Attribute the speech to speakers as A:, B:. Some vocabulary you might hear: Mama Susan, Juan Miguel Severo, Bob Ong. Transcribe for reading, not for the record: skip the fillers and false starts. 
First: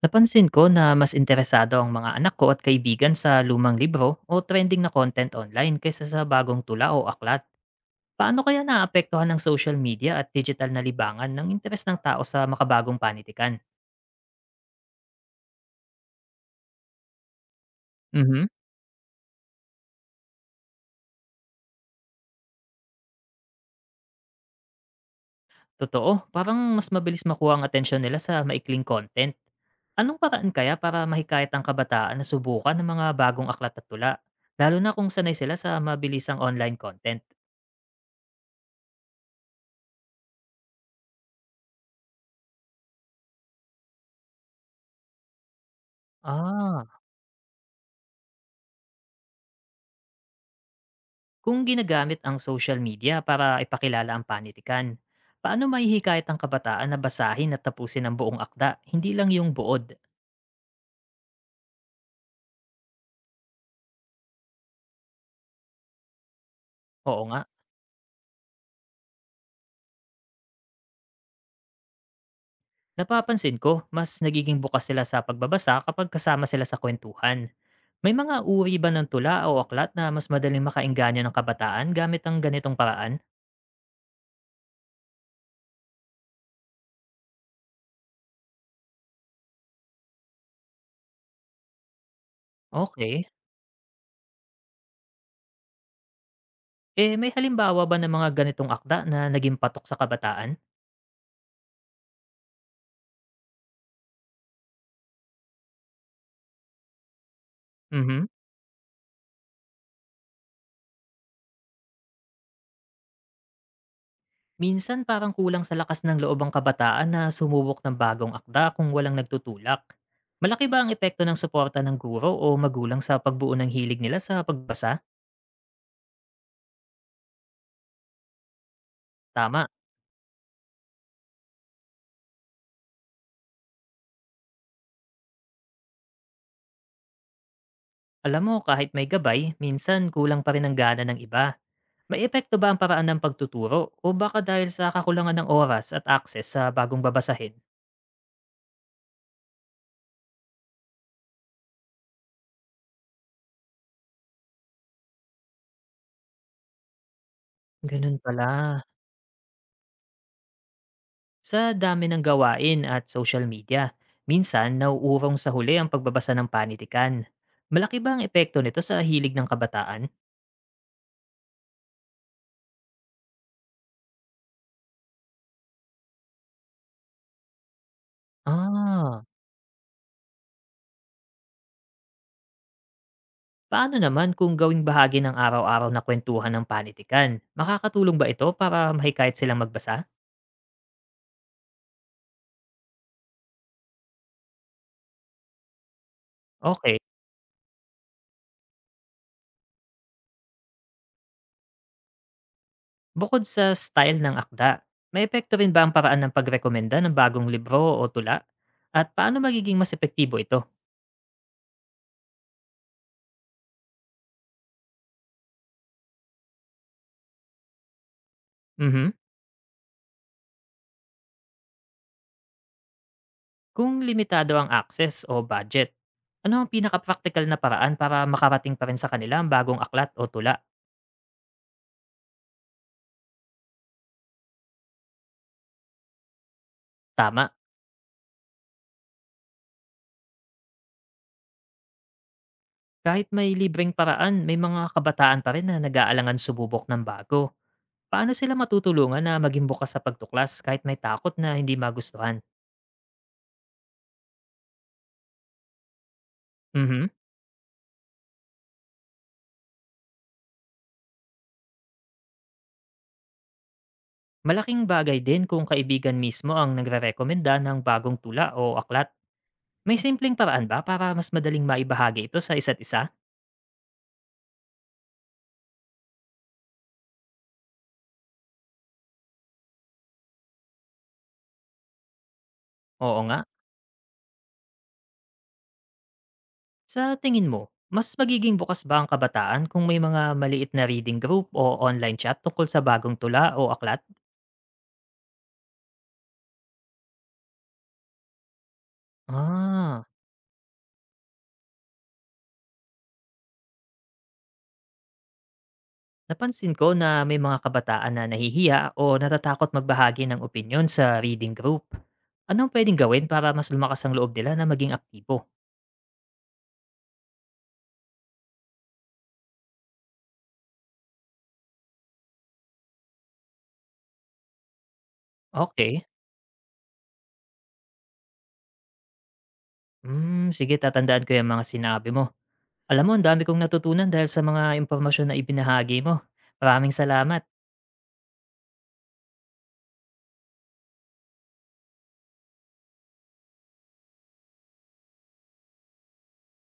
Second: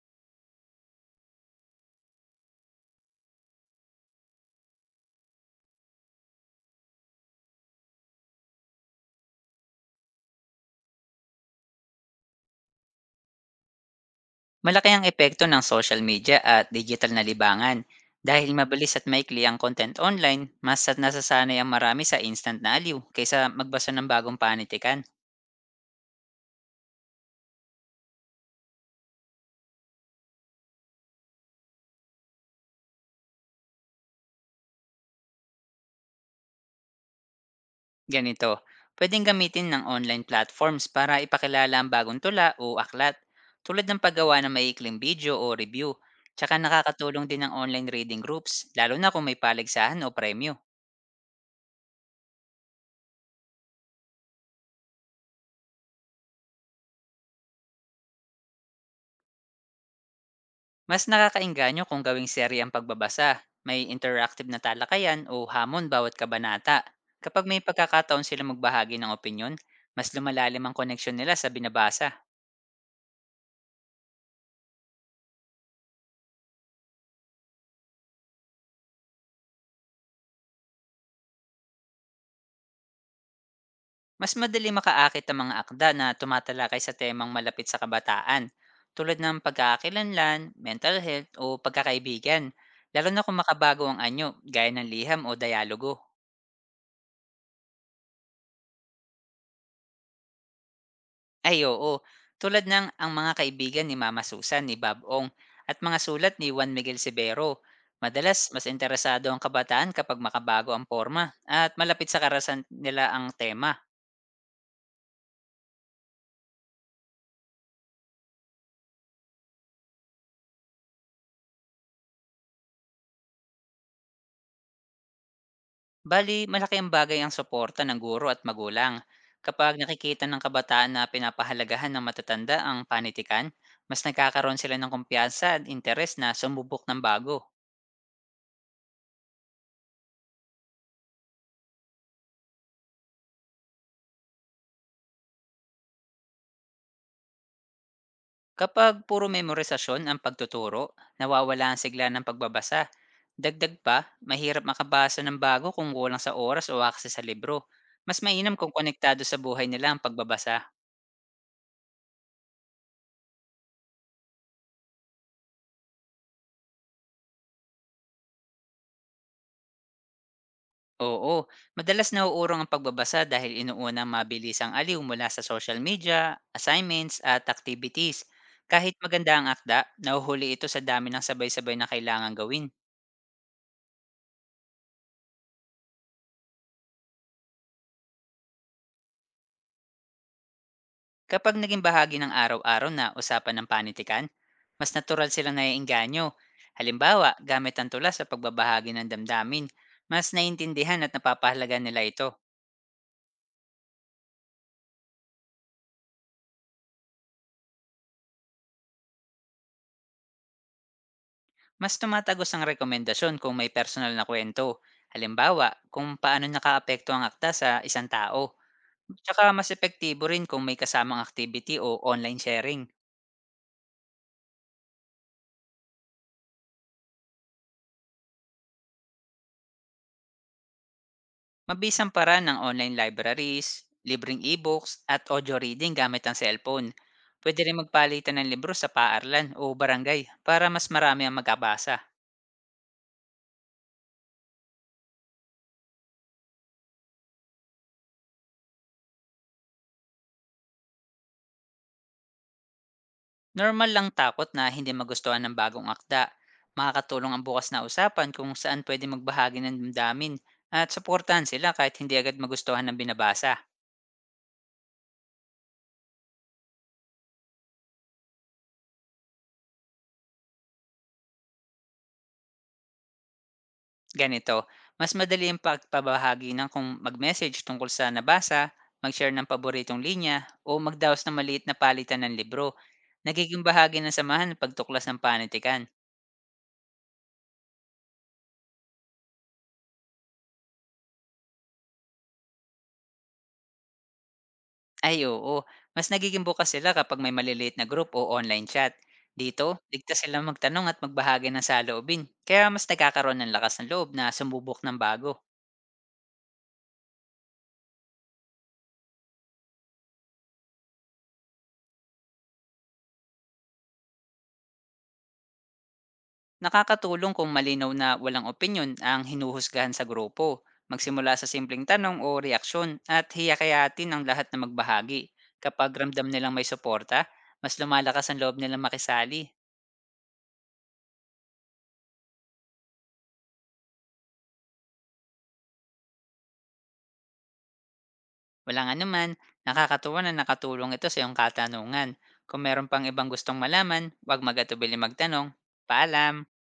A: Napansin ko na mas interesado ang mga anak ko at kaibigan sa lumang libro o trending na content online kaysa sa bagong tula o aklat. Paano kaya naapektuhan ng social media at digital na libangan ng interes ng tao sa makabagong panitikan?
B: Malaki ang epekto ng social media at digital na libangan.
A: Mhm.
B: Dahil mabilis at maikli ang content online, mas at nasasanay ang marami sa instant na aliw kaysa magbasa ng bagong panitikan.
A: Totoo, parang mas mabilis makuha ang atensyon nila sa maikling content. Anong paraan kaya para mahikayat ang kabataan na subukan ng mga bagong aklat at tula? Lalo na kung sanay sila sa mabilisang online content.
B: Ganito, pwedeng gamitin ng online platforms para ipakilala ang bagong tula o aklat, tulad ng paggawa ng maikling video o review. Tsaka
A: Ah.
B: nakakatulong din ang online reading groups, lalo na kung may paligsahan o premyo.
A: Kung ginagamit ang social media para ipakilala ang panitikan, paano mahihikayat ang kabataan na basahin at tapusin ang buong akda, hindi lang yung buod?
B: Mas nakakaengganyo kung gawing serye ang pagbabasa, may interactive na talakayan o hamon bawat kabanata.
A: Oo nga,
B: Kapag may pagkakataon sila magbahagi ng opinyon, mas lumalalim ang koneksyon nila sa binabasa.
A: napapansin ko, mas nagiging bukas sila sa pagbabasa kapag kasama sila sa kwentuhan. May mga uri ba ng tula o aklat na mas madaling makainganyo ng kabataan gamit ang ganitong paraan?
B: Mas madali makaakit ang mga akda na tumatalakay sa temang malapit sa kabataan, tulad ng pagkakakilanlan, mental health o pagkakaibigan, lalo na
A: Okay.
B: kung makabago ang anyo, gaya ng liham o dialogo.
A: Eh, may halimbawa ba ng mga ganitong akda na naging patok sa kabataan?
B: Ay, oo, tulad ng Ang Mga Kaibigan ni Mama Susan ni Bob Ong at mga sulat ni Juan Miguel Severo.
A: Mhm.
B: Madalas, mas interesado ang kabataan kapag makabago ang forma at malapit sa karasan nila ang tema.
A: Minsan parang kulang sa lakas ng loob ang kabataan na sumubok ng bagong akda kung walang nagtutulak. Malaki ba ang epekto ng suporta ng guro o magulang sa pagbuo ng hilig nila sa pagbasa?
B: Bali, malaki ang bagay ang suporta ng guro at magulang.
A: Tama.
B: Kapag nakikita ng kabataan na pinapahalagahan ng matatanda ang panitikan, mas nagkakaroon sila ng kumpiyansa at interes na sumubok ng bago.
A: Alam mo, kahit may gabay, minsan kulang pa rin ang gana ng iba. May epekto ba ang paraan ng pagtuturo o baka dahil sa kakulangan ng oras at akses sa bagong babasahin?
B: Kapag puro memorisasyon ang pagtuturo, nawawala ang sigla ng pagbabasa. Dagdag pa, mahirap makabasa ng bago kung kulang sa oras o access sa libro.
A: Ganun
B: Mas
A: pala.
B: mainam kung konektado sa buhay nila ang pagbabasa.
A: Sa dami ng gawain at social media, minsan nauurong sa huli ang pagbabasa ng panitikan. Malaki ba ang epekto nito sa hilig ng kabataan?
B: Oo, madalas nauurong ang pagbabasa dahil inuuna ang mabilisang aliw mula sa social media, assignments at activities. Kahit
A: Ah,
B: maganda ang akda, nahuhuli ito sa dami ng sabay-sabay na kailangan gawin.
A: paano naman kung gawing bahagi ng araw-araw na kwentuhan ng panitikan? Makakatulong ba ito para mahikayat silang magbasa?
B: Kapag naging bahagi ng araw-araw na usapan ng panitikan, mas natural silang naiengganyo.
A: Okay.
B: Halimbawa, gamit ang tula sa pagbabahagi ng damdamin, mas naiintindihan at napapahalaga nila ito.
A: Bukod sa style ng akda, may epekto rin ba ang paraan ng pagrekomenda ng bagong libro o tula? At paano magiging mas epektibo ito?
B: Mas tumatagos ang rekomendasyon kung may personal na kwento. Halimbawa, kung paano nakaapekto ang akta sa isang tao.
A: Mhm.
B: Tsaka mas epektibo rin kung may kasamang activity o online sharing.
A: Kung limitado ang access o budget, ano ang pinaka-praktikal na paraan para makarating pa rin sa kanila ang bagong aklat o tula?
B: Mabisang paraan ng online libraries, libreng e-books at audio reading gamit ang cellphone.
A: Tama.
B: Pwede rin magpalitan ng libro sa paaralan o barangay para mas marami ang magkabasa.
A: Kahit may libreng paraan, may mga kabataan pa rin na nag-aalangan sububok ng bago. Paano sila matutulungan na maging bukas sa pagtuklas kahit may takot na hindi magustuhan?
B: Normal lang takot na hindi magustuhan ng bagong akda.
A: Mhm.
B: Makakatulong ang bukas na usapan kung saan pwede magbahagi ng damdamin at suportahan sila kahit hindi agad magustuhan ng binabasa.
A: Malaking bagay din kung kaibigan mismo ang nagre-rekomenda ng bagong tula o aklat. May simpleng paraan ba para mas madaling maibahagi ito sa isa't isa?
B: Ganito, mas madali ang pagpabahagi ng kung mag-message tungkol sa nabasa, mag-share ng paboritong linya, o magdaos ng maliit na palitan ng libro.
A: Oo nga.
B: Nagiging bahagi ng samahan ng pagtuklas ng panitikan.
A: Sa tingin mo, mas magiging bukas ba ang kabataan kung may mga maliit na reading group o online chat tungkol sa bagong tula o aklat?
B: Ay, oo, mas nagiging bukas sila kapag may maliliit na group o online chat. Dito,
A: Ah,
B: ligtas silang magtanong at magbahagi ng saloobin, kaya mas nagkakaroon ng lakas ng loob na sumubok ng bago.
A: napansin ko na may mga kabataan na nahihiya o natatakot magbahagi ng opinyon sa reading group. Anong pwedeng gawin para mas lumakas ang loob nila na maging aktibo?
B: Nakakatulong kung malinaw na walang opinyon ang hinuhusgahan sa grupo. Magsimula sa simpleng tanong o reaksyon at hiyakayatin ang lahat na magbahagi. Kapag
A: Okay.
B: ramdam nilang may suporta, mas lumalakas ang loob nilang makisali.
A: Hmm, sige tatandaan ko yung mga sinabi mo. Alam mo, ang dami kong natutunan dahil sa mga impormasyon na ibinahagi mo. Maraming salamat.
B: Walang anuman, nakakatuwa na nakatulong ito sa iyong katanungan. Kung meron pang ibang gustong malaman, huwag magatubili magtanong. Paalam!